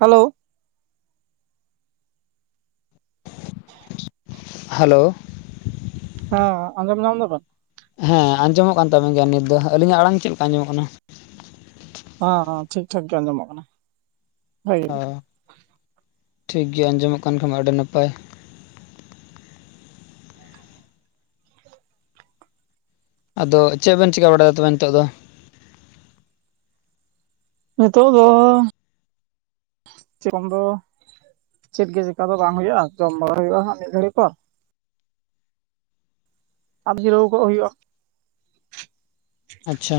Hello hello ᱦᱮᱸ ᱟᱸᱡᱚᱢ ᱧᱟᱢ ᱫᱟᱵᱮᱱ? ᱦᱮᱸ ᱟᱸᱡᱚᱢᱚᱜ ᱠᱟᱱ ᱛᱟᱵᱮᱱ ᱜᱮᱭᱟ ᱱᱤᱛ ᱫᱚ ᱦᱟᱸᱜ ᱟᱹᱞᱤᱧᱟᱜ ᱟᱲᱟᱝ ᱪᱮᱫ ᱞᱮᱠᱟ ᱟᱸᱡᱚᱢᱚᱜ ᱠᱟᱱᱟ? ᱦᱮᱸ ᱦᱮᱸ ᱴᱷᱤᱠ ᱴᱷᱟᱠ ᱜᱮ ᱟᱸᱡᱚᱢᱚᱜ ᱠᱟᱱᱟ ᱵᱷᱟᱜᱤ ᱚ ᱜᱮ ᱴᱷᱤᱠ ᱜᱮ ᱟᱸᱡᱚᱢᱚᱜ ᱠᱟᱱ ᱠᱷᱟᱱ ᱟᱹᱰᱤ ᱱᱟᱯᱟᱭ ᱟᱫᱚ ᱪᱮᱫ ᱵᱮᱱ ᱪᱤᱠᱟᱹ ᱵᱟᱲᱟᱭ ᱛᱮ ᱱᱤᱛᱚᱜ ᱫᱚ? ᱱᱤᱛᱚᱜ ᱫᱚᱻ ᱪᱮᱠᱚᱢ ᱫᱚ ᱪᱮᱫ ᱜᱮ ᱪᱮᱠᱟ ᱫᱚ ᱵᱟᱝ ᱦᱩᱭᱩᱜᱼᱟ ᱡᱚᱢ ᱵᱟᱲᱟᱭ ᱦᱩᱭᱩᱜᱼᱟ ᱦᱟᱸ ᱢᱤᱫ ᱜᱷᱟᱹᱲᱤ ᱯᱚᱨ ᱟᱫᱚ ᱡᱤᱨᱟᱹᱣ ᱠᱚᱜ ᱦᱩᱭᱩᱜᱼᱟ ᱟᱪᱪᱷᱟ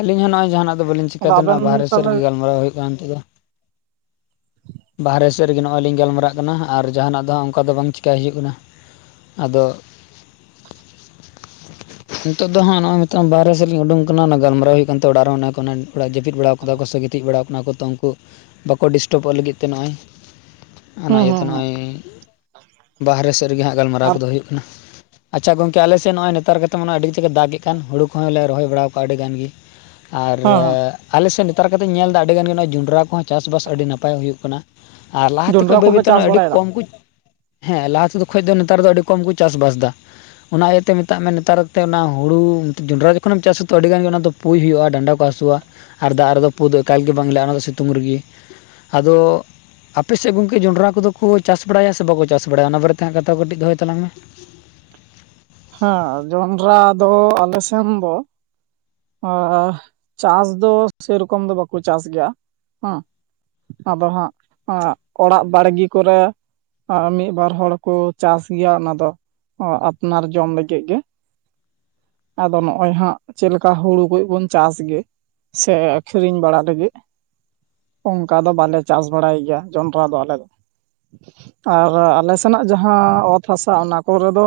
ᱟᱹᱞᱤᱧ ᱦᱚᱸ ᱱᱚᱜᱼᱚᱭ ᱡᱟᱦᱟᱱᱟᱜ ᱫᱚ ᱵᱟᱹᱞᱤᱧ ᱪᱤᱠᱟᱹ ᱟᱫᱚ ᱫᱟ ᱟᱵᱮᱱ ᱱᱚᱣᱟ ᱵᱟᱦᱨᱮ ᱥᱮᱫ ᱛᱟᱦᱚᱞᱮ ᱨᱮᱜᱮ ᱜᱟᱞᱢᱟᱨᱟᱣ ᱦᱩᱭᱩᱜ ᱠᱟᱱ ᱛᱮᱜᱮ ᱼᱼ [inaudible] ᱵᱟᱨᱦᱮ ᱥᱮᱫ ᱨᱮᱜᱮ ᱱᱚᱜᱼᱚᱭ ᱞᱤᱧ ᱜᱟᱞᱢᱟᱨᱟᱜ ᱠᱟᱱᱟ ᱟᱨ ᱡᱟᱦᱟᱱᱟᱜ ᱫᱚ ᱦᱟᱸᱜ ᱚᱝᱠᱟ ᱫᱚ ᱵᱟᱝ ᱪᱮᱠᱟᱹᱭ ᱦᱩᱭᱩᱜ ᱠᱟᱱᱟ ᱟᱫᱚ ᱱᱤᱛᱳᱜ ᱫᱚ ᱦᱟᱸᱜ ᱱᱚᱜᱼᱚᱭᱼᱼ ᱱᱤᱛᱚᱜ ᱵᱟᱨᱦᱮ ᱥᱮᱫ ᱨᱮᱧ ᱩᱰᱩᱝ ᱠᱟᱱᱟ ᱚᱱᱟ ᱜᱟᱞᱢᱟᱨᱟᱣ ᱦᱩᱭᱩᱜ ᱠᱟᱱᱛᱮ ᱚᱲᱟᱜ ᱨᱮ ᱦᱚᱸ ᱚᱱᱟ ᱚᱲᱟᱜ ᱡᱟᱹᱯᱤᱫ ᱵᱟᱲᱟᱣ ᱠᱟᱫᱟ ᱠᱚ ᱥᱮ ᱜᱤᱛᱤᱡ ᱵᱟᱲᱟᱣ ᱠᱟᱱᱟ ᱠᱚ ᱛᱚ ᱩᱝᱠᱩᱼᱼ ᱵᱟᱠᱚ ᱰᱤᱥᱴᱟᱵᱚᱜ ᱞᱟᱹᱜᱤᱫ ᱛᱮ ᱱᱚᱜᱼᱚᱭ ᱚᱱᱟ ᱦᱩᱸ ᱦᱩᱸ ᱤᱭᱟᱹᱛᱮ ᱦᱩᱸ ᱱᱚᱜᱼᱚᱭ ᱵᱟᱦᱨᱮ ᱥᱮᱫ ᱨᱮᱜᱮ ᱦᱟᱸᱜ ᱜᱟᱞᱢᱟᱨᱟᱣ ᱟᱨ ᱠᱚᱫᱚ ᱦᱩᱭᱩᱜ ᱼᱼ ᱵᱟᱜ ᱟᱪᱪᱷᱟ ᱜᱚᱝᱠᱮ ᱟᱞᱮ ᱥᱮᱫ ᱱᱚᱜᱼᱚᱭ ᱱᱮᱛᱟᱨ ᱜᱮᱛᱚ ᱢᱟᱱᱮ ᱟᱹᱰᱤ ᱡᱩᱨ ᱮ ᱫᱟᱜᱮᱜ ᱠᱟᱱ ᱦᱩᱲᱩᱼᱼ ᱠᱚᱸᱦᱚᱸ ᱞᱮ ᱨᱚᱦᱚᱭ ᱵᱟᱲᱟᱣ ᱠᱟᱜ ᱟᱹᱰᱤ ᱜᱟᱱ ᱜᱮ ᱟᱨᱻ ᱦᱮᱸ ᱦᱮᱸ ᱟᱞᱮᱥᱮᱫ ᱱᱮᱛᱟᱨ ᱠᱟᱛᱮᱧ ᱧᱮᱞ ᱫᱟ ᱟᱹᱰᱤ ᱜᱟᱱ ᱜᱮ ᱱᱚᱜᱼᱚᱭ ᱡᱚᱸᱰᱨᱟ ᱠᱚᱦᱚᱸ ᱪᱟᱥᱼᱵᱟᱥ ᱟᱹᱰᱤ ᱱᱟᱯᱟᱭ ᱦᱩᱭᱩᱜ ᱠᱟᱱᱟ᱾ ᱟᱨ ᱞᱟᱦᱟᱛᱮ ᱡᱚᱱᱰᱨᱟ ᱠᱷᱚᱡᱽ ᱵᱟᱹᱭ ᱠᱚᱯᱮ ᱵᱟᱹᱭᱛᱮ ᱪᱟᱥ ᱟᱹᱰᱤ ᱵᱟᱲᱟᱭᱮᱫᱟ ᱠᱚᱢ ᱠᱚ ᱦᱮᱸ ᱞᱟᱦᱟ ᱥᱮᱫ ᱠᱷᱚᱡᱽ ᱫᱚ ᱱᱮᱛᱟᱨ ᱫᱚ ᱟᱹᱰᱤ ᱠᱚᱢ ᱠᱚ ᱪᱟᱥᱼᱵᱟᱥ ᱫᱟ ᱚᱱᱟ ᱤᱭᱟᱹᱛᱮ ᱢᱮᱛᱟᱜ ᱢᱮ ᱱᱮᱛᱟᱨ ᱛᱮ ᱚᱱᱟ ᱦᱩᱲᱩ ᱡᱚᱱᱰᱽᱨᱟ ᱡᱚᱠᱷᱚᱱᱮᱢ ᱪᱟᱥ ᱟᱛᱚ ᱟᱹᱰᱤ ᱜᱟᱱ ᱜᱮ ᱚᱱᱟᱫᱚ ᱯᱩᱭ ᱦᱩᱭᱩᱜᱼᱟ, ᱰᱟᱸᱰᱟ ᱠᱚ ᱦᱟᱥᱩᱣᱟ᱾ ᱟᱨ ᱫᱟᱜᱽ ᱨᱮᱫᱚ ᱯᱩ ᱫᱚ ᱮᱠᱟᱞ ᱜᱮ ᱵᱟᱝ ᱞᱟ ᱟ ᱚᱱᱟᱫᱚ ᱥᱤᱛᱩᱝ ᱨᱮᱜᱤ ᱟᱫᱚ ᱟᱯᱮ ᱥᱮᱫ ᱜᱚᱝᱠᱮ ᱡᱚᱸᱰᱽᱨᱟ ᱠᱚᱫᱚ ᱠᱚ ᱪᱟᱥ ᱵᱟᱲᱟᱭᱟ ᱥᱮ ᱵᱟᱠᱚ ᱪᱟᱥ ᱵᱟᱲᱟᱭᱟ ᱚᱱᱟ ᱵᱟᱨᱮᱛᱮ ᱦᱟᱸᱜ ᱠᱟᱛᱷᱟ ᱠᱚ ᱠᱟᱹᱴᱤᱡᱽ ᱫᱚᱦᱚᱭ ᱛᱟᱞᱟᱝ ᱢᱮ᱾ ᱦᱮᱸ ᱡᱚᱱᱰᱽᱨᱟ ᱫᱚ ᱟᱞᱮ ᱥᱮᱱ ᱫᱚ ᱟ ᱦᱟ ᱪᱟᱥ ᱫᱚ ᱥᱮᱨᱚᱠᱚᱢ ᱫᱚ ᱵᱟᱠᱚ ᱪᱟᱥ ᱜᱮᱭᱟ ᱦᱮᱸ ᱟᱫᱚ ᱦᱟᱸᱜ ᱚᱲᱟᱜ ᱵᱟᱲᱜᱤ ᱠᱚᱨᱮ ᱟᱸ ᱢᱤᱫ ᱵᱟᱨ ᱦᱚᱲ ᱠᱚ ᱪᱟᱥ ᱜᱮᱭᱟ ᱚᱱᱟᱫᱚ ᱚ ᱟᱯᱱᱟᱨ ᱡᱚᱢ ᱞᱟᱹᱜᱤᱫ ᱜᱮ ᱟᱫᱚ ᱱᱚᱜᱼᱚᱭ ᱦᱟᱸᱜ ᱪᱮᱫ ᱠᱟ ᱦᱩᱲᱩ ᱠᱚᱵᱚᱱ ᱪᱟᱥ ᱜᱮ ᱥᱮ ᱟᱸᱠᱷᱨᱤᱧ ᱵᱟᱲᱟ ᱞᱟᱹᱜᱤᱫ ᱚᱝᱠᱟ ᱫᱚ ᱵᱟᱞᱮ ᱪᱟᱥ ᱵᱟᱲᱟᱭ ᱜᱮᱭᱟ ᱡᱚᱱᱰᱽᱨᱟ ᱫᱚ ᱟᱞᱮ ᱫᱚ ᱟᱨ ᱟᱞᱮ ᱥᱮᱱᱟᱜ ᱡᱟᱦᱟᱸ ᱚᱛ ᱦᱟᱥᱟ ᱚᱱᱟ ᱠᱚᱨᱮ ᱫᱚ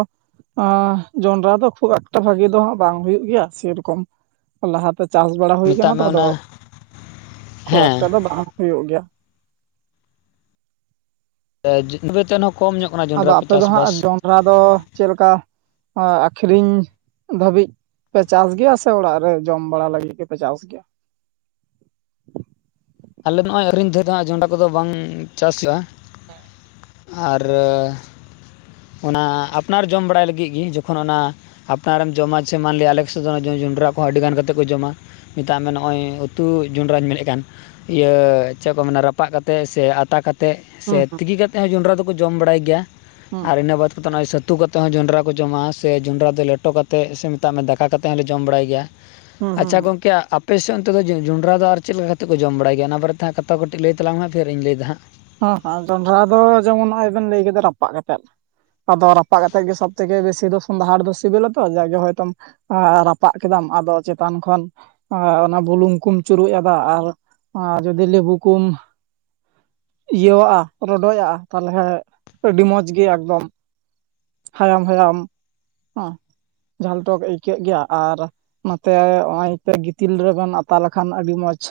ᱟᱸ ᱡᱚᱸᱰᱽᱨᱟ ᱫᱚ ᱠᱷᱩᱵ ᱮᱠᱴᱟ ᱵᱷᱟᱜᱤ ᱫᱚ ᱦᱟᱸᱜ ᱵᱟᱝ ᱦᱩᱭᱩᱜ ᱜᱮᱭᱟ ᱥᱮᱨᱚᱠᱚᱢ ᱞᱟᱦᱟᱛᱮ ᱪᱟᱥ ᱵᱟᱲᱟ ᱦᱩᱭ ᱢᱮᱛᱟᱜ ᱠᱟᱱᱟ ᱢᱮ ᱛᱚ ᱟᱫᱚ ᱚᱱᱟ ᱠᱷᱩᱵ ᱦᱮᱸ ᱮᱠᱴᱟ ᱫᱚ ᱵᱟᱝ ᱦᱩᱭᱩᱜ ᱜᱮᱭᱟ᱾ [unintelligible] ᱦᱚᱸ ᱠᱚᱢ ᱧᱚᱜ ᱠᱟᱱᱟ ᱡᱚᱱᱰᱽᱨᱟ ᱠᱚ ᱪᱟᱥᱼᱵᱟᱥ ᱚᱱᱟ ᱫᱚ ᱪᱮᱞᱠᱟ ᱟᱸᱠᱷᱨᱤᱧ ᱫᱷᱟᱹᱵᱤᱡᱽ ᱯᱮ ᱪᱟᱥ ᱜᱮᱭᱟ ᱥᱮ ᱚᱲᱟᱜ ᱨᱮ ᱡᱚᱢ ᱵᱟᱲᱟ ᱞᱟᱹᱜᱤᱫ ᱜᱮᱯᱮ ᱪᱟᱥ ᱜᱮᱭᱟ? ᱟᱞᱮ ᱫᱚ ᱱᱚᱸᱜ-ᱚᱭ ᱟᱹᱠᱷᱨᱤᱧ ᱫᱟᱹᱨ ᱫᱚ ᱡᱚᱱᱰᱨᱟ ᱠᱚᱫᱚ ᱵᱟᱝ ᱪᱟᱥ ᱦᱩᱭᱩᱜᱼᱟ᱾ ᱟᱨ ᱚᱱᱟ ᱟᱯᱱᱟᱨ ᱡᱚᱢ ᱵᱟᱲᱟᱭ ᱞᱟᱹᱜᱤᱫ ᱜᱤ ᱡᱚᱠᱷᱚᱱ ᱚᱱᱟ ᱟᱯᱱᱟᱨᱮᱢ ᱡᱚᱢᱟ ᱥᱮ ᱢᱟᱱᱞᱤᱭᱟ ᱟᱞᱮ ᱠᱚᱥᱮᱫ ᱫᱚ ᱡᱚ-ᱡᱚᱱᱰᱨᱟ ᱠᱚᱦᱚᱸ ᱟᱹᱰᱤ ᱜᱟᱱ ᱠᱟᱛᱮᱫ ᱠᱚ ᱡᱚᱢᱟ᱾ ᱢᱮᱛᱟᱜ ᱢᱮ ᱱᱚᱜᱼᱚᱭ ᱩᱛᱩ ᱡᱚᱸᱰᱨᱟᱧ ᱢᱮᱱᱮᱫ ᱠᱟᱱ᱾ ᱤᱭᱟᱹ ᱪᱮᱫ ᱠᱚ ᱢᱮᱱᱟ ᱨᱟᱯᱟᱜ ᱠᱟᱛᱮ ᱥᱮ ᱟᱛᱟ ᱠᱟᱛ ᱛᱮᱫ ᱥᱮ ᱦᱩᱸ ᱦᱩᱸ ᱛᱤᱠᱤ ᱠᱟᱛᱮᱫ ᱦᱚᱸ ᱡᱚᱸᱰᱨᱟ ᱫᱚᱠᱚ ᱡᱚᱢ ᱵᱟᱲᱟᱭ ᱜᱮᱭᱟ᱾ ᱦᱩᱸ ᱟᱨ ᱤᱱᱟᱹ ᱵᱟᱫᱽ ᱠᱟᱛᱮᱫ ᱱᱚᱜᱼᱚᱭ ᱥᱟᱹᱛᱩ ᱠᱟᱛᱮ ᱦᱚᱸ ᱡᱚᱸᱰᱨᱟ ᱠᱚ ᱡᱚᱢᱟ ᱥᱮ ᱡᱚᱸᱰᱨᱟ ᱫᱚ ᱞᱮᱴᱚ ᱠᱟᱛᱮᱫ ᱥᱮ ᱢᱮᱛᱟᱜ ᱢᱮ ᱫᱟᱠᱟ ᱠᱟᱛᱮᱫ ᱦᱚᱸᱞᱮ ᱡᱚᱢ ᱵᱟᱲᱟᱭ ᱜᱮᱭᱟ᱾ ᱦᱩᱸ ᱦᱩᱸ ᱟᱪᱪᱷᱟ ᱜᱚᱝᱠᱮ ᱟᱯ ᱯᱮᱥᱫ ᱚᱱᱛᱮ ᱫᱚ ᱡᱚ-ᱡᱚᱸᱰᱨᱟ ᱫᱚ ᱟᱨ ᱪᱮᱫ ᱞᱮᱠᱟ ᱠᱟᱛᱮ ᱠᱚ ᱡᱚᱢ ᱵᱟᱲᱟᱭ ᱜᱮᱭᱟ? ᱚᱱᱟ ᱵᱟᱨᱮ ᱛᱮ ᱦᱟᱸᱜ ᱠᱟᱛᱟ ᱠᱟᱹᱴᱤᱡᱽ ᱞᱟᱹᱭ ᱛᱟᱞᱟᱝ ᱢᱮ ᱯᱷᱮᱨ ᱤᱧ ᱞᱟᱹᱭ ᱫᱟ ᱦᱟᱸᱜ᱾ ᱦᱮᱸ ᱦᱮᱸ ᱡᱚᱱᱰᱨᱟ ᱫᱚ ᱡᱮᱢᱚᱱ ᱱᱚᱜ-ᱚᱭ ᱵᱮᱱ ᱞᱟᱹᱭ ᱠᱮᱫᱟ ᱨᱟᱯᱟᱜ ᱠᱟᱛᱮᱫ᱾ ᱟᱫᱚ ᱨᱟᱯᱟᱜ ᱠᱟᱛᱮᱜ ᱜᱮ ᱥᱚᱵ ᱛᱷᱮᱠᱮ ᱵᱮᱥᱤ ᱫᱚ ᱥᱚᱸᱫᱷᱟᱲ ᱫᱚ ᱥᱤᱵᱤᱞᱟ ᱛᱚ ᱡᱟᱜᱮ ᱦᱚᱭᱛᱚᱢ ᱟᱨ ᱨᱟᱯᱟᱜ ᱠᱮᱫᱟᱢ ᱟᱫᱚ ᱪᱮᱛᱟᱱ ᱠᱷᱚᱱ ᱟᱨ ᱚᱱᱟ ᱵᱩᱞᱩᱝ ᱠᱩᱢ ᱪᱩᱨᱩᱡ ᱟᱫᱟ, ᱟᱨ-ᱟᱨ ᱡᱩᱫᱤ ᱞᱤᱵᱩ ᱠᱚᱢ ᱤᱭᱟᱹᱣᱟᱜᱼᱟ ᱨᱚᱰᱚᱭᱟᱜᱼᱟ ᱛᱟᱦᱚᱞᱮ ᱟᱹᱰᱤ ᱢᱚᱸᱡᱽ ᱜᱮ ᱮᱠᱫᱚᱢ ᱦᱟᱭᱟᱢ ᱦᱟᱭᱟᱢ ᱦᱮᱸ ᱡᱷᱟᱞ ᱴᱚᱠ ᱟᱹᱭᱠᱟᱹᱜ ᱜᱮᱭᱟ ᱟᱨ ᱱᱚᱛᱮ ᱱᱚᱜᱼᱚᱭ ᱛᱮ ᱜᱤᱛᱤᱞ ᱨᱮᱵᱮᱱ ᱟᱛᱟ ᱞᱮᱠᱷᱟᱱ ᱟᱹᱰᱤ ᱢᱚᱸᱡᱷ᱾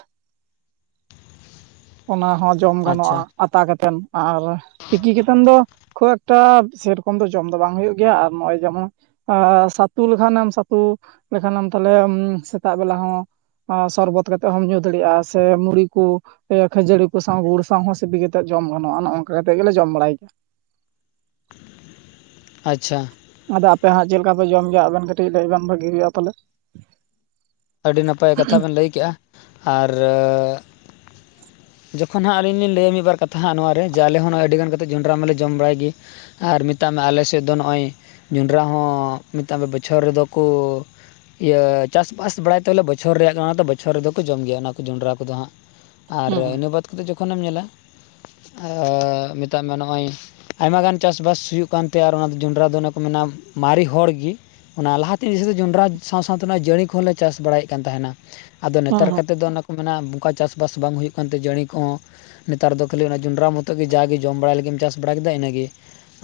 ᱚᱱᱟ ᱦᱚᱸ ᱡᱚᱢ ᱜᱟᱱᱚᱜᱼᱟ ᱟᱪᱪᱷᱟ ᱟᱛᱟ ᱠᱟᱛᱮᱱ ᱟᱨ ᱛᱤᱠᱤ ᱠᱟᱛᱮᱱ ᱫᱚ ᱠᱷᱩᱵ ᱮᱠᱴᱟ ᱥᱮᱨᱚᱠᱚᱢ ᱫᱚ ᱡᱚᱢ ᱫᱚ ᱵᱟᱝ ᱦᱩᱭᱩᱜ ᱜᱮᱭᱟ ᱟᱨ ᱱᱚᱜᱼᱚᱭ ᱡᱮᱢᱚᱱ ᱟᱨ ᱥᱟᱹᱛᱩ ᱞᱮᱠᱷᱟᱱᱮᱢ ᱥᱟᱹᱛᱩ ᱞᱮᱠᱷᱟᱱᱮᱢ ᱛᱟᱦᱞᱮ ᱩᱢ ᱥᱮᱛᱟᱜ ᱵᱮᱞᱟ ᱦᱚᱸ ᱥᱚᱨᱵᱚᱛ ᱠᱟᱛᱮᱜ ᱦᱚᱢ ᱧᱩ ᱫᱟᱲᱮᱭᱟᱜᱼᱟ᱾ ᱥᱮ ᱢᱩᱨᱤ ᱠᱚ ᱠᱷᱟᱹᱡᱟᱹᱲᱤ ᱠᱚ ᱥᱟᱶ ᱜᱩᱲ ᱥᱟᱶ ᱦᱚᱸ ᱥᱤᱯᱤ ᱠᱟᱛᱮᱫ ᱡᱚᱢ ᱜᱟᱱᱚᱜᱼᱟ ᱚᱱᱚ-ᱚᱱᱠᱟ ᱠᱟᱛᱮ ᱜᱮᱞᱮ ᱡᱚᱢ ᱵᱟᱲᱟᱭ ᱜᱮᱭᱟ᱾ ᱟᱪᱪᱷᱟ ᱟᱫᱚ ᱟᱯᱮ ᱦᱟᱸᱜ ᱪᱮᱫ ᱞᱮᱠᱟᱯᱮ ᱡᱚᱢ ᱜᱮᱭᱟ? ᱟᱵᱮᱱ ᱠᱟᱹᱴᱤᱡᱽ ᱞᱟᱹᱭ ᱵᱮᱱ ᱵᱷᱟᱜᱤ ᱦᱩᱭᱩᱜᱼᱟ ᱛᱟᱦᱚᱞᱮ᱾ ᱟᱹᱰᱤ ᱱᱟᱯᱟᱭ ᱠᱟᱛᱷᱟ ᱵᱮᱱ ᱞᱟᱹᱭ ᱠᱮᱜᱼᱟ, ᱟᱨᱻ ᱡᱚᱠᱷᱚᱱ ᱦᱟᱸᱜ ᱟᱹᱞᱤᱧ ᱞᱤᱧ ᱞᱟᱹᱭᱟ ᱢᱤᱫ ᱵᱟᱨ ᱠᱟᱛᱷᱟ ᱦᱟᱸᱜ ᱱᱚᱣᱟ ᱨᱮ ᱡᱮ, ᱟᱞᱮ ᱦᱚᱸ ᱱᱚᱜ-ᱚᱭ ᱟᱹᱰᱤ ᱜᱟᱱ ᱠᱟᱛᱮᱫ ᱡᱚᱸᱰᱨᱟ ᱢᱟᱞᱮ ᱡᱚᱢ ᱵᱟᱲᱟᱭ ᱜᱤ ᱟᱨ ᱢᱮᱛᱟᱜ ᱢᱮ ᱟᱞᱮ ᱥᱮᱫ ᱫᱚ ᱱᱚᱜᱼᱚᱭ ᱡᱚᱸᱰᱨᱟ ᱦᱚᱸ ᱢᱮᱛᱟᱜ ᱢᱮ ᱵᱚᱪᱷᱚᱨ ᱨᱮᱫᱚ ᱠᱚ ᱤᱭᱟᱹ ᱪᱟᱥᱼᱵᱟᱥ ᱵᱟᱲᱟᱭ ᱛᱚᱞᱮ ᱵᱚᱪᱷᱚᱨ ᱨᱮᱭᱟᱜ ᱠᱟᱱᱟ ᱛᱚ ᱵᱚᱪᱷᱚᱨ ᱨᱮᱫᱚ ᱠᱚ ᱡᱚᱢ ᱜᱮᱭᱟ ᱚᱱᱟ ᱠᱚ ᱡᱚᱸᱰᱨᱟ ᱠᱚᱫᱚ ᱦᱟᱸᱜ ᱟᱨ ᱦᱩᱸ ᱤᱱᱟᱹ ᱵᱟᱛ ᱠᱟᱛᱮᱫ ᱡᱚᱠᱷᱚᱱᱮᱢ ᱧᱮᱞᱟ ᱟᱻ ᱢᱮᱛᱟᱜ ᱢᱮ ᱱᱚᱜᱼᱚᱭ ᱟᱭᱢᱟ ᱜᱟᱱ ᱪᱟᱥᱵᱟᱥ ᱦᱩᱭᱩᱜ ᱠᱟᱱ ᱛᱮ ᱟᱨ ᱚᱱᱟ ᱫᱚ ᱡᱚᱱᱰᱨᱟ ᱫᱚ ᱚᱱᱮ ᱠᱚ ᱢᱮᱱᱟ ᱢᱟᱨᱤ ᱦᱚᱲ ᱜᱤ ᱚᱱᱟ ᱞᱟᱦᱟ ᱛᱤᱥ ᱡᱚᱱᱰᱨᱟ ᱥᱟᱶ ᱥᱟᱶᱛᱮ ᱚᱱᱟ ᱡᱟᱹᱲᱤ ᱠᱚᱦᱚᱸ ᱞᱮ ᱪᱟᱥ ᱵᱟᱲᱟᱭᱮᱫ ᱠᱟᱱ ᱛᱟᱦᱮᱱᱟ᱾ ᱟᱫᱚ ᱦᱩᱸ ᱱᱮᱛᱟᱨ ᱦᱩᱸ ᱠᱟᱛᱮᱫ ᱫᱚ ᱚᱱᱟ ᱚᱝᱠᱟ ᱪᱟᱥᱵᱟᱥ ᱵᱟᱝ ᱦᱩᱭᱩᱜ ᱠᱟᱱ ᱛᱮ ᱡᱟᱹᱲᱤ ᱠᱚᱦᱚᱸ ᱱᱮᱛᱟᱨ ᱫᱚ ᱠᱷᱟᱹᱞᱤ ᱚᱱᱟ ᱡᱚᱸᱰᱨᱟ ᱢᱚᱛᱚ ᱜᱤ ᱡᱟ ᱜᱤ ᱡᱚᱢ ᱵᱟᱲᱟᱭ ᱞᱟᱹᱜᱤᱫ ᱮᱢ ᱪᱟᱥ ᱵᱟᱲᱟ ᱠᱮᱫᱟ ᱤᱱᱟᱹᱜᱮ᱾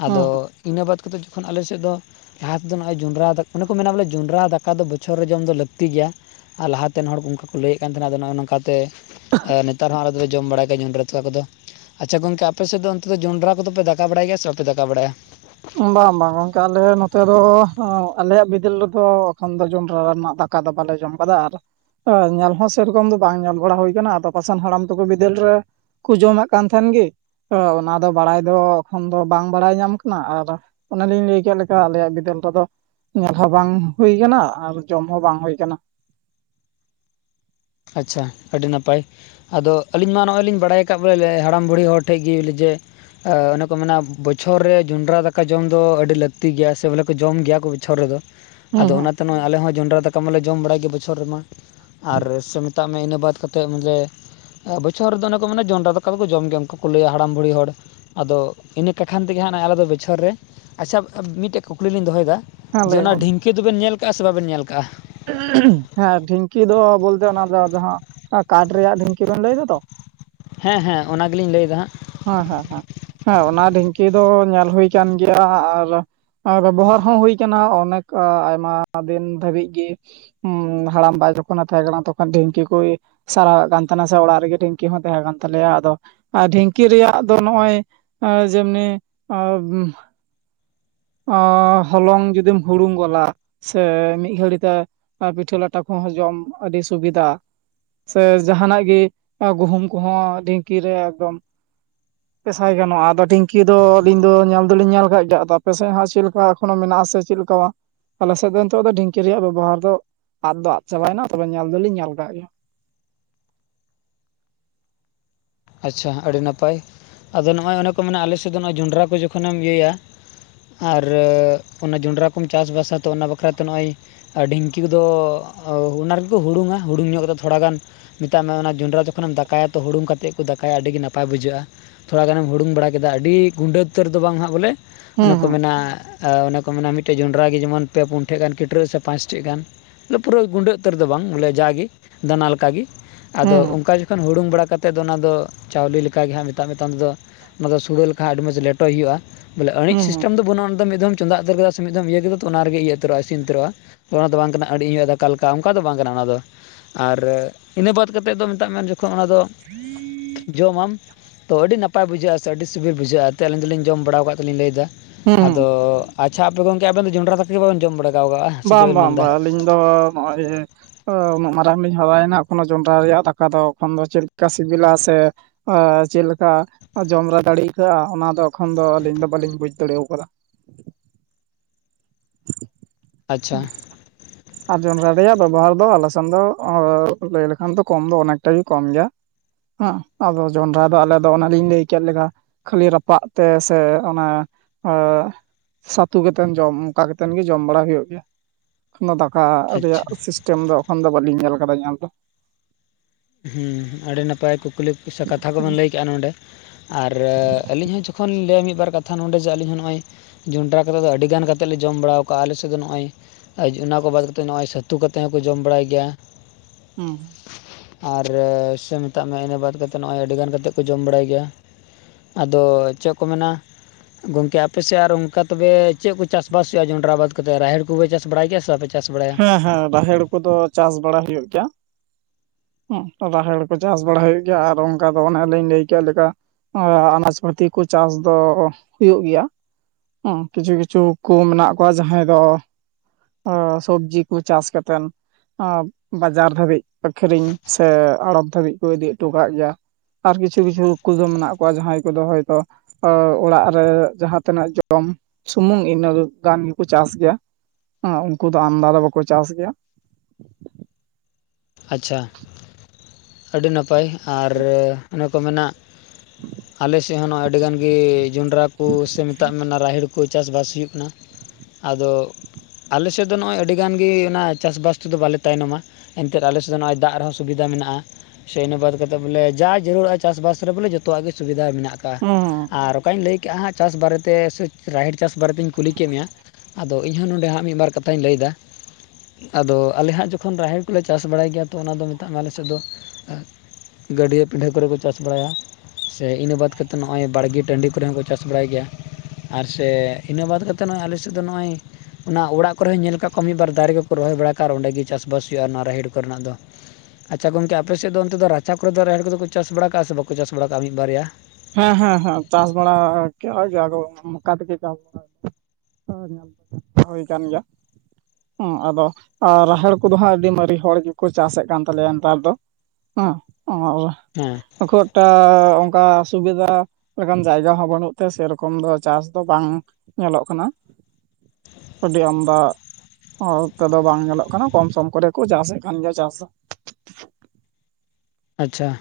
ᱦᱩᱸ ᱟᱫᱚ ᱤᱱᱟᱹ ᱵᱟᱫ ᱠᱟᱛᱮᱫ ᱡᱚᱠᱷᱚᱱ ᱟᱞᱮ ᱥᱮᱫ ᱫᱚ ᱞᱟᱦᱟ ᱛᱮ ᱫᱚ ᱱᱚᱜ-ᱚᱭ ᱡᱚᱸᱰᱨᱟ ᱫᱟᱠ ᱚᱱᱮ ᱠᱚ ᱢᱮᱱᱟ ᱵᱚᱞᱮ ᱡᱚᱸᱰᱨᱟ ᱫᱟᱠᱟ ᱫᱚ ᱵᱚᱪᱷᱚᱨ ᱨᱮ ᱡᱚᱢ ᱫᱚ ᱞᱟᱹᱠ ᱛᱤ ᱜᱮᱭᱟ, ᱟᱨ ᱞᱟᱦᱟᱛᱮᱱ ᱦᱚᱲ ᱠᱚ ᱚᱝᱠᱟ ᱠᱚ ᱞᱟᱹᱭᱮᱫ ᱠᱟᱱ ᱛᱟᱦᱮᱱᱟ ᱟᱫᱚ ᱱᱚᱜᱼᱚᱭ ᱱᱚᱝᱠᱟ ᱛᱮ ᱟᱨ ᱱᱮᱛᱟᱨ ᱦᱚᱸ ᱟᱞᱮ ᱫᱚᱞᱮ ᱡᱚᱢ ᱵᱟᱲᱟᱭ ᱫᱟ ᱡᱚᱸᱰᱨᱟ ᱛᱚᱣᱟ ᱠᱚᱫᱚ᱾ ᱟᱪᱪᱷᱟ ᱜᱚᱝᱠᱮ ᱟᱯᱮ ᱥᱮᱫ ᱫᱚ ᱚᱱᱛᱮ ᱫᱚ ᱡᱚᱸᱰᱨᱟ ᱠᱚᱫᱚ ᱯᱮ ᱫᱟᱠᱟ ᱵᱟᱲᱟᱭ ᱜᱮᱭᱟ ᱥᱮ ᱵᱟᱯᱮ ᱫᱟᱠᱟ ᱵᱟᱲᱟᱭᱟ? ᱵᱟᱝ ᱵᱟᱝ ᱜᱚᱝᱠᱮ ᱟᱞᱮ ᱱᱚᱛᱮ ᱫᱚ ᱟᱞᱮᱭᱟᱜ ᱵᱤᱫᱟᱹᱞ ᱨᱮᱫᱚ ᱮᱠᱷᱚᱱ ᱫᱚ ᱡᱚᱱᱰᱨᱟ ᱨᱮᱱᱟᱜ ᱫᱟᱠ ᱠᱟ ᱫᱚ ᱵᱟᱞᱮ ᱡᱚᱢ ᱠᱟᱫᱟ ᱟᱨ ᱧᱮᱞ ᱦᱚᱸ ᱥᱮᱨᱚᱠᱚᱢ ᱫᱚ ᱵᱟᱝ ᱧᱮᱞ ᱵᱟᱲᱟ ᱦᱩᱭ ᱠᱟᱱᱟ, ᱟᱫᱚ ᱯᱟᱥᱟᱱ ᱦᱟᱲᱟᱢ ᱛᱟᱠᱚ ᱵᱤᱫᱟᱹᱞ ᱨᱮ ᱠᱩ ᱡᱚᱢᱮᱜ ᱠᱟᱱ ᱛᱟᱦᱮᱱ ᱜᱤ ᱚᱱᱟ ᱫᱚ ᱵᱟᱲᱟᱭ ᱫᱚ ᱮᱠᱷᱚᱱ ᱫᱚ ᱵᱟᱝ ᱵᱟᱲᱟᱭ ᱧᱟᱢ ᱠᱟᱱᱟ᱾ ᱟᱨ ᱚᱱᱮ ᱞᱤᱧ ᱞᱟᱹᱭ ᱠᱮᱫ ᱞᱮᱠᱟ ᱟᱞᱮᱭᱟᱜ ᱵᱤᱫᱟᱹᱞ ᱨᱮᱫᱚ ᱧᱮᱞ ᱦᱚᱸ ᱵᱟᱝ ᱦᱩᱭ ᱠᱟᱱᱟ ᱟᱨ ᱡᱚᱢ ᱦᱚᱸ ᱵᱟᱝ ᱦᱳᱭ ᱠᱟᱱᱟ᱾ ᱟᱪᱪᱷᱟ, ᱟᱹᱰᱤ ᱱᱟᱯᱟᱭ᱾ ᱟᱫᱚ ᱟᱹᱞᱤᱧ ᱢᱟ ᱱᱚᱜᱼᱚᱭ ᱞᱤᱧ ᱵᱟᱲᱟᱭ ᱟᱠᱟᱫ ᱵᱚᱞᱮ ᱦᱟᱲᱟᱢ ᱵᱩᱲᱦᱤ ᱦᱚᱲ ᱴᱷᱮᱡ ᱜᱮ ᱞᱮ ᱡᱮ ᱚᱱᱮ ᱠᱚ ᱢᱮᱱᱟ ᱵᱚᱪᱷᱚᱨ ᱨᱮ ᱡᱚᱸᱰᱨᱟ ᱫᱟᱠᱟ ᱡᱚᱢ ᱫᱚ ᱟᱹᱰᱤ ᱞᱟᱹᱠᱛᱤ ᱜᱮᱭᱟ ᱥᱮ ᱵᱚᱞᱮ ᱠᱚ ᱡᱚᱢ ᱜᱮᱭᱟ ᱠᱚ ᱵᱚᱪᱷᱚᱨ ᱨᱮᱫᱚ᱾ ᱦᱩᱸ ᱟᱫᱚ ᱦᱩᱸ ᱚᱱᱟᱛᱮ ᱱᱚᱜᱼᱚᱭ ᱟᱞᱮ ᱦᱚᱸ ᱡᱚᱸᱰᱨᱟ ᱫᱟᱠᱟ ᱢᱟᱞᱮ ᱡᱚᱢ ᱵᱟᱲᱟᱭ ᱜᱮᱭᱟ ᱵᱚᱪᱷᱚᱨ ᱨᱮᱢᱟ᱾ᱟᱨ ᱥᱮ ᱢᱮᱛᱟᱜ ᱢᱮ ᱤᱱᱟᱹ ᱵᱟᱫᱽ ᱠᱟᱛᱮᱫ ᱢᱮᱞᱮ ᱵᱚᱪᱷᱚᱨ ᱨᱮᱫᱚ ᱚᱱᱮ ᱠᱚ ᱢᱮᱱᱟ ᱡᱚᱱᱰᱨᱟ ᱫᱟᱠᱟ ᱫᱚᱠᱚ ᱡᱚᱢ ᱜᱮᱭᱟ ᱚᱝᱠᱟ ᱠᱚ ᱞᱟᱹᱭᱟ ᱦᱟᱲᱟᱢ ᱵᱩᱲᱦᱤ ᱦᱚᱲ ᱟᱫᱚ ᱤᱱᱟᱹ ᱠᱟ ᱠᱷᱟᱱ ᱛᱮᱜᱮ ᱦᱟᱸᱜ ᱱᱟᱭ ᱟᱞᱮ ᱫᱚ ᱵᱚᱪᱷᱚᱨ ᱨᱮ ᱟᱪᱷᱟ ᱢᱤᱴᱮ ᱠᱩᱠᱞᱤ ᱞᱤᱧ ᱫᱚᱦᱚ ᱭᱮᱫᱟ ᱦᱮᱸ ᱡᱮ ᱞᱟᱹᱭ ᱚᱱᱟ ᱢᱮ ᱰᱷᱤᱝᱠᱤ ᱫᱚᱵᱮᱱ ᱧᱮᱞ ᱠᱟᱜᱼᱟ ᱥᱮ ᱵᱟᱵᱮᱱ ᱧᱮᱞ ᱠᱟᱜᱼᱟ ᱦᱮᱸ ᱰᱷᱤᱝᱠᱤ ᱫᱚ ᱵᱚᱞᱛᱮ ᱚᱱᱟ ᱫᱚ ᱟᱫᱚ ᱦᱟᱸᱜ ᱠᱟᱴ ᱨᱮᱭᱟᱜ ᱰᱷᱤᱝᱠᱤ ᱵᱮᱱ ᱞᱟᱹᱭ ᱫᱟᱛᱚ ᱦᱮᱸ ᱦᱮᱸ ᱚᱱᱟ ᱜᱮᱞᱤᱧ ᱞᱟᱹᱭᱫᱟ ᱦᱟᱸᱜ ᱦᱮᱸ ᱦᱮᱸ ᱦᱮᱸ ᱦᱮᱸ ᱚᱱᱟ ᱰᱷᱤᱝᱠᱤ ᱫᱚ ᱧᱮᱞ ᱦᱩᱭ ᱠᱟᱱ ᱜᱮᱭᱟ ᱟᱨ ᱵᱮᱵᱚᱦᱟᱨ ᱦᱚᱸ ᱦᱩᱭ ᱠᱟᱱᱟ ᱚᱱᱮᱠ ᱟᱭᱢᱟ ᱫᱤᱱ ᱫᱷᱟᱵᱤᱡ ᱜᱮ ᱤᱢ ᱦᱟᱲᱟᱢ ᱵᱟᱭ ᱡᱚᱠᱷᱚᱱᱮ ᱛᱟᱦᱮᱸ ᱠᱟᱱᱟ ᱛᱚᱠᱷᱚᱱ ᱰᱷᱤᱝᱠᱤ ᱠᱩᱭ ᱥᱟᱨᱟᱣᱮᱜ ᱠᱟᱱ ᱛᱟᱦᱮᱱᱟ ᱥᱮ ᱚᱲᱟᱜ ᱨᱮᱜᱮ ᱰᱷᱤᱝᱠᱤ ᱦᱚᱸ ᱛᱟᱦᱮᱸ ᱠᱟᱱ ᱛᱟᱞᱮᱭᱟ ᱟᱫᱚ ᱰᱷᱤᱝ ᱠᱤ ᱨᱮᱭᱟᱜ ᱫᱚ ᱱᱚᱜᱼᱚᱭ ᱡᱮᱢᱱᱤ ᱦᱚᱞᱚᱝ ᱡᱩᱫᱤᱢ ᱦᱩᱲᱩᱝ ᱜᱚᱞᱟ ᱥᱮ ᱢᱤᱫ ᱜᱷᱟᱹᱲᱤ ᱛᱮ ᱟᱨ ᱯᱤᱴᱷᱟᱹ ᱞᱟᱴᱦᱟ ᱠᱚᱦᱚᱸ ᱡᱚᱢ ᱟᱹᱰᱤ ᱥᱩᱵᱤᱫᱷᱟ ᱥᱮ ᱡᱟᱦᱟ ᱱᱟᱜ ᱜᱮᱷᱤ ᱜᱩᱦᱩᱢ ᱠᱚᱦᱚᱸ ᱰᱷᱤᱝᱠᱤ ᱨᱮ ᱮᱠᱫᱚᱢ ᱯᱥᱟᱭ ᱜᱟᱱᱚᱜᱼᱟ ᱟᱫᱚ ᱴᱤᱝᱠᱤ ᱫᱚ ᱟᱹᱞᱤᱧ ᱫᱚ ᱧᱮᱞ ᱫᱚᱞᱤᱧ ᱧᱮᱞ ᱟᱠᱟᱜ ᱜᱮᱭᱟ ᱟᱯᱮ ᱥᱮᱡ ᱦᱟᱸᱜ ᱪᱮᱷᱤᱫ ᱞᱮᱠᱟ ᱮᱠᱷᱚᱱᱚ ᱟᱥᱮ ᱪᱤᱫ ᱞᱮᱠᱟ ᱵᱟᱝ ᱟᱞᱮᱥᱮᱫ ᱫᱚ ᱱᱤᱛᱚᱜ ᱫᱚ ᱰᱷᱤᱝᱠᱤ ᱨᱮᱭᱟᱜ ᱵᱮᱵᱚᱦᱟᱨ ᱫᱚ ᱟᱫ ᱫᱚ ᱟᱫ ᱪᱟᱵᱟᱭᱱᱟ ᱛᱚᱵᱮ ᱧᱮᱞ ᱫᱚᱞᱤᱧ ᱧᱮᱞ ᱠᱟᱜ ᱜᱮᱭᱟ ᱟᱪᱷᱟ ᱟᱹᱰᱤ ᱱᱟᱯᱟᱭ ᱟᱫᱚ ᱱᱚᱜᱼᱚᱭ ᱚᱱᱮ ᱠᱚ ᱢᱮᱱᱟ ᱟᱞᱮᱥᱮᱫ ᱫᱚ ᱱᱚᱜᱼᱚᱭ ᱡᱚᱸᱰᱨᱟ ᱠᱚ ᱡᱚᱠᱷᱚᱱᱮᱢ ᱤᱭᱟᱹᱭᱟ ᱟᱨ ᱚᱱᱟ ᱡᱚᱸᱰᱨᱟ ᱠᱚᱢ ᱪᱟᱥ ᱵᱟᱥᱟ ᱛᱚ ᱚᱱᱟ ᱵᱟᱠᱷᱨᱟ ᱛᱮ ᱱᱚᱜᱼᱚᱭ ᱟᱨ ᱰᱷᱤᱝᱠᱤ ᱠᱚᱫᱚ ᱚᱱᱟ ᱨᱤᱜᱤ ᱠᱚ ᱦᱩᱲᱩᱝᱟ ᱦᱩᱲᱩᱝ ᱧᱚᱜ ᱠᱟᱛᱮᱫ ᱛᱷᱚᱲᱟ ᱜᱟᱱ ᱢᱮᱛᱟᱜ ᱢᱮ ᱚᱱᱟ ᱡᱚᱸᱰᱨᱟ ᱡᱚᱠᱷᱚᱱᱮᱢ ᱫᱟᱠᱟᱭᱟ ᱛᱚ ᱦᱩᱲᱩᱝ ᱠᱟᱛᱮᱫ ᱠᱩ ᱫᱟᱠᱟᱭᱟ ᱟᱹᱰᱤ ᱜᱮ ᱱᱟᱯᱟᱭ ᱵᱩᱡᱷᱟᱹᱜᱼᱟ ᱛᱷᱚᱲᱟ ᱜᱟᱱᱮᱢ ᱦᱩᱲᱩᱝ ᱵᱟᱲᱟ ᱠᱮᱫᱟ ᱟᱹᱰᱤ ᱜᱩᱸᱰᱟᱹ ᱩᱛᱟᱹᱨ ᱫᱚ ᱵᱟᱝ ᱦᱟᱸᱜ ᱵᱚᱞᱮ ᱦᱩᱸ ᱚᱱᱮ ᱠᱚ ᱦᱩᱸ ᱢᱮᱱᱟ ᱟ ᱚᱱᱮ ᱠᱚ ᱢᱮᱱᱟ ᱢᱤᱴᱮᱡ ᱡᱚᱸᱰᱨᱟ ᱜᱤ ᱡᱮᱢᱚᱱ ᱯᱮ ᱯᱩᱱ ᱴᱷᱮ ᱜᱟᱱ ᱠᱤᱴᱨᱟᱹᱜ ᱥᱮ ᱯᱟᱸᱪ ᱴᱷᱮᱡ ᱜᱟᱱ ᱯᱩᱨᱟᱹ ᱜᱩᱸᱰᱟᱹ ᱩᱛᱟᱹᱨ ᱫᱚ ᱵᱟᱝ ᱵᱚᱞᱮ ᱡᱟ ᱜᱤ ᱫᱟᱱᱟ ᱞᱮᱠᱟᱜᱤ ᱟᱫᱚ ᱦᱩᱸ ᱦᱩᱸ ᱚᱝᱠᱟ ᱡᱚᱠᱷᱚᱱ ᱦᱩᱲᱩᱝ ᱵᱟᱲᱟ ᱠᱟᱛᱮᱫ ᱫᱚ ᱚᱱᱟ ᱫᱚ ᱪᱟᱣᱞᱤ ᱞᱮᱠᱟᱜᱮ ᱦᱟᱸᱜ ᱢᱮᱛᱟᱜ ᱢᱮ ᱛᱚ ᱚᱱᱟ ᱫᱚ ᱥᱩᱲᱟᱹ ᱞᱮᱠᱷᱟ ᱦᱟᱸᱜ ᱟᱹᱰᱤ ᱢᱚᱡᱽ ᱞᱮᱴᱚᱭ ᱦᱩᱭᱩᱜ ᱟ ᱵᱚᱞᱮ ᱟᱹᱬᱤᱡ ᱦᱩᱸ ᱥᱤᱥᱴᱮᱢ ᱫᱚ ᱵᱟᱹᱱᱩᱜ ᱚᱱᱟ ᱫᱚ ᱢᱤᱫᱷᱟᱣᱮᱢ ᱪᱚᱸᱫᱟ ᱩᱛᱟᱹᱨ ᱠᱮᱫᱟ ᱥᱮ ᱢᱤᱫᱷᱟᱢ ᱤᱭᱟᱹ ᱠᱮᱫᱟ ᱛᱚ ᱚᱱᱟ ᱨᱮ ᱜᱮ ᱤᱭᱟᱹ ᱩᱛᱟᱹᱨᱚᱜᱼᱟ ᱤᱥᱤᱱ ᱩᱛᱟᱹᱨᱚᱜᱼᱟ ᱚᱱᱟ ᱫᱚ ᱵᱟᱝ ᱠᱟᱱᱟ ᱟᱹᱲᱤᱡ ᱦᱩᱭᱩᱜᱼᱟ ᱫᱟᱠᱟ ᱞᱮᱠᱟ ᱚᱱᱠᱟ ᱫᱚ ᱵᱟᱝ ᱠᱟᱱᱟ ᱚᱱᱟ ᱫᱚ ᱟᱨ ᱤᱱᱟᱹ ᱵᱟᱫᱽ ᱠᱟᱛᱮᱫ ᱫᱚ ᱢᱮᱛᱟᱜ ᱢᱮ ᱡᱚᱠᱷᱚ ᱚᱱᱟᱫᱚ [inaudible] ᱡᱚᱢᱟᱢ ᱛᱚ ᱟᱹᱰᱤ ᱱᱟᱯᱟᱭ ᱵᱩᱡᱷᱟᱹᱜᱼᱟ ᱥᱮ ᱟᱹᱰᱤ ᱥᱤᱵᱤᱞ ᱵᱩᱡᱷᱟᱹᱜᱼᱟ ᱛᱮ ᱟᱹᱞᱤᱧ ᱫᱚᱞᱤᱧ ᱡᱚᱢ ᱵᱟᱲᱟᱣ ᱟᱠᱟᱫ ᱛᱮᱞᱤᱧ ᱞᱟᱹᱭᱫᱟ ᱦᱩᱸ ᱦᱩᱸ ᱟᱫᱚ ᱟᱪᱷᱟ ᱟᱯᱮ ᱜᱚᱢᱠᱮ ᱟᱵᱮᱱ ᱫᱚ ᱡᱚᱸᱰᱨᱟ ᱫᱟᱠᱟ ᱜᱮ ᱵᱟᱵᱮᱱ ᱡᱚᱢ ᱵᱟᱲᱟ ᱟᱠᱟᱜᱼᱟ ᱥᱮ ᱪᱮᱫ ᱵᱮᱱ ᱢᱮᱱᱫᱟ᱾ ᱛᱚ ᱱᱚᱜᱼᱚᱭ ᱡᱮ ᱩᱱᱟᱹᱜ ᱢᱟᱨᱟᱝ ᱞᱤᱧ ᱦᱚᱨᱟᱭᱮᱱᱟ ᱚᱱᱟ ᱡᱚᱱᱰᱨᱟ ᱨᱮᱭᱟᱜ ᱫᱟᱠᱟ ᱫᱚ ᱮᱠᱷᱚᱱ ᱫᱚ ᱪᱮᱫ ᱞᱮᱠᱟ ᱥᱤᱵᱤᱞᱟ ᱥᱮ ᱚᱻ ᱪᱮᱫᱞᱮᱠᱟ ᱡᱚᱢᱨᱟ ᱫᱟᱲᱮ ᱟᱹᱭᱠᱟᱜᱼᱟ ᱚᱱᱟᱫᱚ ᱮᱠᱷᱚᱱ ᱫᱚ ᱟᱹᱞᱤᱧ ᱫᱚ ᱵᱟᱹᱞᱤᱧ ᱵᱩᱡᱽ ᱫᱟᱲᱮ ᱟᱠᱟᱫᱟ᱾ ᱟᱪᱪᱷᱟ [unintelligible] ᱟᱨ ᱡᱚᱱᱰᱨᱟ ᱨᱮᱭᱟᱜ ᱵᱮᱵᱚᱦᱟᱨ ᱫᱚ ᱟᱞᱮᱥᱱ ᱫᱚ ᱞᱟᱹᱭ ᱞᱮᱠᱷᱟᱱ ᱫᱚ ᱠᱚᱢ ᱫᱚ ᱚᱱᱮᱠᱴᱟᱜ ᱜᱮ ᱠᱚᱢ ᱜᱮᱭᱟ᱾ ᱦᱮᱸ ᱟᱫᱚ ᱡᱚᱱᱰᱨᱟ ᱫᱚ ᱟᱞᱮ ᱫᱚ ᱚᱱᱮᱞᱤᱧ ᱞᱟᱹᱭ ᱠᱮᱫ ᱞᱮᱠᱟ᱾ ᱠᱷᱟᱹᱞᱤ ᱨᱟᱯᱟᱜ ᱛᱮ ᱥᱮ ᱚᱱᱮ ᱥᱟᱹᱛᱩ ᱠᱟᱛᱮᱢ ᱡᱚᱢ᱾ ᱠᱟ ᱠᱟᱛᱮᱱ ᱜᱮ ᱡᱚᱢ ᱵᱟᱲᱟ ᱦᱩᱭᱩᱜ ᱜᱮᱭᱟ ᱚᱱᱟ ᱫᱟᱠᱟ ᱨᱮᱭᱟᱜ ᱟᱪᱪᱷᱟ ᱡᱚᱢ ᱫᱚ ᱮᱠᱷᱚᱱ ᱫᱚ ᱵᱟᱹᱞᱤᱧ ᱧᱮᱞ ᱟᱠᱟᱫᱟ ᱧᱮᱞ ᱫᱚ ᱦᱮᱸ ᱟᱹᱰᱤ ᱱᱟᱯᱟᱭ ᱠᱩᱠᱞᱤ ᱠᱟᱛᱷᱟ ᱠᱚᱵᱮᱱ ᱞᱟᱹᱭ ᱠᱮᱜᱼᱟ ᱱᱚᱸᱰᱮ ᱟᱨ ᱟᱹᱞᱤᱧ ᱦᱚᱸ ᱡᱚᱠᱷᱚᱱ ᱞᱟᱹᱭᱟ ᱢᱤᱫ ᱵᱟᱨ ᱠᱟᱛᱷᱟ ᱠᱟᱛᱷᱟ ᱱᱚᱰᱮ ᱡᱮ ᱟᱞᱤᱧ ᱦᱚᱸ ᱱᱚᱜᱼᱚᱭ ᱡᱚᱱᱰᱨᱟ ᱠᱟᱛᱮᱫ ᱫᱚ ᱟᱹᱰᱤᱜᱟᱱ ᱠᱟᱛᱮᱫ ᱞᱮ ᱡᱚᱢ ᱵᱟᱲᱟᱣ ᱟᱠᱟᱜᱼᱟ ᱟᱞᱮᱥᱮᱫ ᱫᱚ ᱱᱚᱜᱼᱚᱭ ᱚᱱᱟ ᱠᱚ ᱵᱟᱫᱽ ᱠᱟᱛᱮᱫ ᱱᱚᱜᱼᱚᱭ ᱥᱟᱹᱛᱩ ᱠᱟᱛᱮ ᱦᱚᱸᱠᱚ ᱡᱚᱢ ᱵᱟᱲᱟᱭ ᱜᱮᱭᱟ᱾ ᱦᱮᱸ ᱟᱨ ᱥᱮ ᱢᱮᱛᱟᱜ ᱢᱮ ᱤᱱᱟᱹ ᱵᱟᱫᱽ ᱠᱟᱛᱮᱫ ᱱᱚᱜ ᱼᱚᱭ ᱟᱹᱰᱤ ᱜᱟᱱ ᱠᱟᱛᱮᱫ ᱠᱚ ᱡᱚᱢ ᱵᱟᱲᱟᱭ ᱜᱮᱭᱟ᱾ ᱟᱫᱚ ᱪᱮᱫ ᱠᱚ ᱢᱮᱱᱟ ᱜᱚᱝᱠᱮ ᱟᱯᱮᱥᱮᱫ ᱟᱨ ᱚᱱᱠᱟ ᱛᱚᱵᱮ ᱪᱮᱫ ᱠᱚ ᱪᱟᱥᱵᱟᱥ ᱦᱩᱭᱩᱜᱼᱟ ᱡᱚᱸᱰᱨᱟ ᱵᱟᱫᱽ ᱠᱟᱛᱮᱫ ᱨᱟᱦᱮᱲ ᱠᱚᱯᱮ ᱪᱟᱥ ᱵᱟᱲᱟᱭ ᱜᱮᱭᱟ ᱥᱮ ᱵᱟᱯᱮ ᱪᱟᱥ ᱵᱟᱲᱟᱭ ᱜᱮᱭᱟ᱾ ᱦᱮᱸ ᱦᱮᱸ ᱨᱟᱦᱮᱲ ᱠᱚᱫᱚ ᱪᱟᱥ ᱵᱟᱲᱟ ᱦᱩᱭᱩᱜ ᱜᱮᱭᱟ᱾ [unintelligible] ᱨᱟᱦᱮᱲ ᱠᱚ ᱪᱟᱥ ᱵᱟᱲᱟ ᱦᱩᱭᱩᱜ ᱜᱮᱭᱟ ᱟᱨ ᱚᱱᱠᱟ ᱫᱚ ᱚᱱᱟᱮᱞᱤᱧ ᱞᱟᱹᱭ ᱠᱮᱫ ᱞᱮᱠᱟ᱾ ᱟᱱᱟᱡᱽ ᱯᱟᱹᱛᱤ ᱠᱚ ᱪᱟᱥ ᱫᱚ ᱦᱩᱭᱩᱜ ᱜᱮᱭᱟ᱾ ᱠᱤᱪᱷᱩ ᱠᱤᱪᱷᱩ ᱠᱚ ᱢᱮᱱᱟᱜ ᱠᱚᱣᱟ ᱡᱟᱦᱟᱸᱭ ᱫᱚ ᱥᱚᱵᱽᱡᱤ ᱠᱚ ᱪᱟᱥ ᱠᱟᱛᱮᱱ ᱵᱟᱡᱟᱨ ᱫᱷᱟᱹᱵᱤᱡ ᱟᱹᱠᱷᱨᱤᱧ ᱥᱮ ᱟᱲᱚᱛ ᱫᱷᱟᱹᱵᱤᱡ ᱠᱚ ᱤᱫᱤ ᱦᱚᱴᱚ ᱠᱟᱜ ᱜᱮᱭᱟ᱾ ᱟᱨ ᱠᱤᱪᱷᱩ ᱠᱤᱪᱷᱩ ᱠᱩᱫᱚ ᱢᱮᱱᱟᱜ ᱠᱚᱣᱟ ᱡᱟᱦᱟᱸᱭ ᱠᱚᱫᱚ ᱦᱚᱭᱛᱚ ᱚᱲᱟᱜ ᱨᱮ ᱡᱟᱦᱟᱸᱛᱤᱱᱟᱹᱜ ᱡᱚᱢ ᱥᱩᱢᱩᱝ ᱤᱱᱟᱹᱜ ᱜᱟᱱ ᱜᱮᱠᱚ ᱪᱟᱥ ᱜᱮᱭᱟ᱾ ᱮ ᱩᱱᱠᱩ ᱫᱚ ᱟᱢᱫᱟ ᱫᱚ ᱵᱟᱠᱚ ᱪᱟᱥ ᱜᱮᱭᱟ᱾ ᱟᱪᱪᱷᱟ ᱟᱹᱰᱤ ᱱᱟᱯᱟᱭ ᱟᱨ ᱚᱱᱮ ᱠᱚ ᱢᱮᱱᱟ᱾ ᱟᱞᱮ ᱥᱮᱫ ᱦᱚᱸ ᱱᱚᱣᱟ ᱟᱹᱰᱤ ᱜᱟᱱ ᱜᱮ ᱡᱚᱸᱰᱨᱟ ᱠᱚ ᱥᱮ ᱢᱮᱛᱟᱜ ᱢᱮ ᱚᱱᱟ ᱨᱟᱦᱮᱲ ᱠᱚ ᱪᱟᱥᱵᱟᱥ ᱦᱩᱭᱩᱜ ᱠᱟᱱᱟ᱾ ᱟᱫᱚ ᱟᱞᱮ ᱥᱮᱫ ᱫᱚ ᱱᱚᱜᱼᱚᱭ ᱟᱹᱰᱤ ᱜᱟᱱ ᱜᱮ ᱚᱱᱟ ᱪᱟᱥᱼᱵᱟᱥ ᱛᱮᱫᱚ ᱵᱟᱞᱮ ᱛᱟᱭᱱᱚᱢᱟ᱾ ᱮᱫ ᱟᱞᱮᱥᱮᱫ ᱫᱚ ᱱᱚᱜᱼᱚᱭ ᱫᱟᱜ ᱨᱮᱦᱚᱸ ᱥᱩᱵᱤᱫᱷᱟ ᱢᱮᱱᱟᱜᱼᱟ᱾ ᱥᱮ ᱤᱱᱟᱹ ᱵᱟᱫᱽ ᱠᱟᱛᱮᱫ ᱵᱚᱞᱮ ᱡᱟ ᱡᱟᱹᱨᱩᱲᱼᱟ ᱪᱟᱥᱵᱟᱥ ᱨᱮ ᱵᱚᱞᱮ ᱡᱚᱛᱚᱣᱟᱜ ᱜᱮ ᱥᱩᱵᱤᱫᱟ ᱢᱮᱱᱟᱜ ᱦᱮᱸ [unintelligible] ᱟᱨ ᱚᱠᱟᱧ ᱞᱟᱹᱭ ᱠᱟᱜᱼᱟ ᱦᱟᱸᱜ ᱪᱟᱥ ᱵᱟᱨᱮᱛᱮ ᱥᱮ ᱨᱟᱦᱮᱲ ᱪᱟᱥ ᱵᱟᱨᱮᱛᱮᱧ ᱠᱩᱞᱤ ᱠᱮᱫ ᱢᱮᱭᱟ᱾ ᱟᱫᱚ ᱤᱧᱦᱚᱸ ᱱᱚᱸᱰᱮ ᱦᱟᱸᱜ ᱢᱤᱫ ᱵᱟᱨ ᱠᱟᱛᱷᱟᱧ ᱞᱟᱹᱭᱮᱫᱟ ᱟᱫᱚ ᱟᱞᱮ ᱦᱟᱸᱜ ᱡᱚᱠᱷᱚᱱ ᱨᱟᱦᱮᱲ ᱠᱚᱞᱮ ᱪᱟᱥ ᱵᱟᱲᱟᱭ ᱜᱮᱭᱟ ᱛᱚ ᱚᱱᱟᱫᱚ ᱢᱮᱛᱟᱜ ᱢᱮ ᱟᱞᱮᱥᱮᱫ ᱫᱚ ᱜᱟᱹᱰᱭᱟᱹ ᱯᱤᱰᱷᱟᱹ ᱠᱚᱨᱮ ᱠᱚ ᱪᱟᱥ ᱵᱟᱲᱟᱭᱟ᱾ ᱥᱮ ᱤᱱᱟᱹ ᱵᱟᱫᱽ ᱠᱟᱛᱮᱫ ᱱᱚᱜᱼᱚᱭ ᱵᱟᱲᱜᱮ ᱴᱟᱸᱰᱤ ᱠᱚᱨᱮ ᱦᱚᱸᱠᱚ ᱪᱟᱥ ᱵᱟᱲᱟᱭ ᱜᱮᱭᱟ᱾ ᱟᱨ ᱥᱮ ᱤᱱᱟᱹ ᱵᱟᱫᱽ ᱠᱟᱛᱮᱫ ᱱᱚᱜᱼᱚᱭ ᱟᱞᱮ ᱥᱮᱫ ᱫᱚ ᱱᱚᱜᱼᱚᱭ ᱚᱱᱟ ᱚᱲᱟᱜ ᱠᱚᱨᱮ ᱦᱩᱸᱧ ᱧᱮᱞ ᱟᱠᱟᱜ ᱠᱚᱣᱟ ᱢᱤᱫᱵᱟᱨ ᱫᱟᱨᱮ ᱠᱚᱠᱚ ᱨᱚᱦᱚᱭ ᱵᱟᱲᱟ ᱠᱟᱜᱼᱟ ᱚᱸᱰᱮᱜ ᱜᱮ ᱪᱟᱥᱵᱟᱥ ᱦᱩᱭᱩᱜᱼᱟ ᱚᱱᱟ ᱨᱟᱦᱮᱲ ᱠᱚᱨᱮᱱᱟᱜ ᱫᱚ ᱟᱪᱪᱷᱟ ᱜᱚᱝᱠᱮ ᱟᱯᱮᱥᱮᱫ ᱫᱚ ᱚᱱᱛᱮ ᱫᱚ ᱨᱟᱪᱟ ᱠᱚᱨᱮ ᱫᱚ ᱨᱟᱦᱮᱲ ᱠᱚᱫᱚ ᱠᱚ ᱪᱟᱥ ᱵᱟᱲᱟᱠᱟᱜᱼᱟ ᱥᱮ ᱵᱟᱠᱚ ᱪᱟᱥ ᱵᱟᱲᱟ ᱠᱟᱜᱼᱟ ᱢᱤᱫ ᱵᱟᱨᱭᱟ᱾ ᱦᱮᱸ ᱦᱮᱸ ᱦᱮᱸ ᱪᱟᱥ ᱵᱟᱲᱟ ᱠᱟᱜ ᱜᱮᱭᱟᱠᱚ ᱚᱱᱠᱟᱛᱮ ᱜᱮ ᱪᱟᱥ ᱵᱟᱲᱟ ᱦᱳᱭ ᱧᱮᱞ ᱫᱚ ᱦᱩᱭ ᱠᱟᱱ ᱜᱮᱭᱟ᱾ ᱦᱚᱸ ᱟᱫᱚ ᱨᱟᱦᱮᱲ ᱠᱚᱫᱚ ᱦᱟᱸᱜ ᱟᱹᱰᱤ ᱢᱟᱨᱮ ᱦᱚᱲ ᱜᱮᱠᱚ ᱪᱟᱥᱮᱫ ᱠᱟᱱ ᱛᱟᱞᱮᱭᱟ ᱱᱮᱛᱟᱨ ᱫᱚ ᱦᱮᱸ ᱚᱻ ᱦᱮᱸ [unintelligible] ᱚᱱᱠᱟ ᱥᱩᱵᱤᱫᱟ ᱞᱮᱠᱟᱱ ᱡᱟᱭᱜᱟ ᱦᱚᱸ ᱵᱟᱹᱱᱩᱜ ᱛᱮ ᱥᱮᱨᱚᱠᱚᱢ ᱫᱚ ᱪᱟᱥ ᱫᱚ ᱵᱟᱝ ᱧᱮᱞᱚᱜ ᱠᱟᱱᱟ ᱟᱹᱰᱤ ᱟᱢᱫᱟ [unintelligible] ᱛᱮᱫᱚ ᱫᱚ ᱵᱟᱝ ᱧᱮᱞᱚᱜ ᱠᱟᱱᱟ ᱠᱚᱢ ᱥᱚᱢ ᱠᱚᱨᱮ ᱠᱚ ᱪᱟᱥᱮᱫ ᱠᱟᱱ ᱜᱮᱭᱟ ᱪᱟᱥ ᱫᱚ ᱟᱪᱪᱷᱟ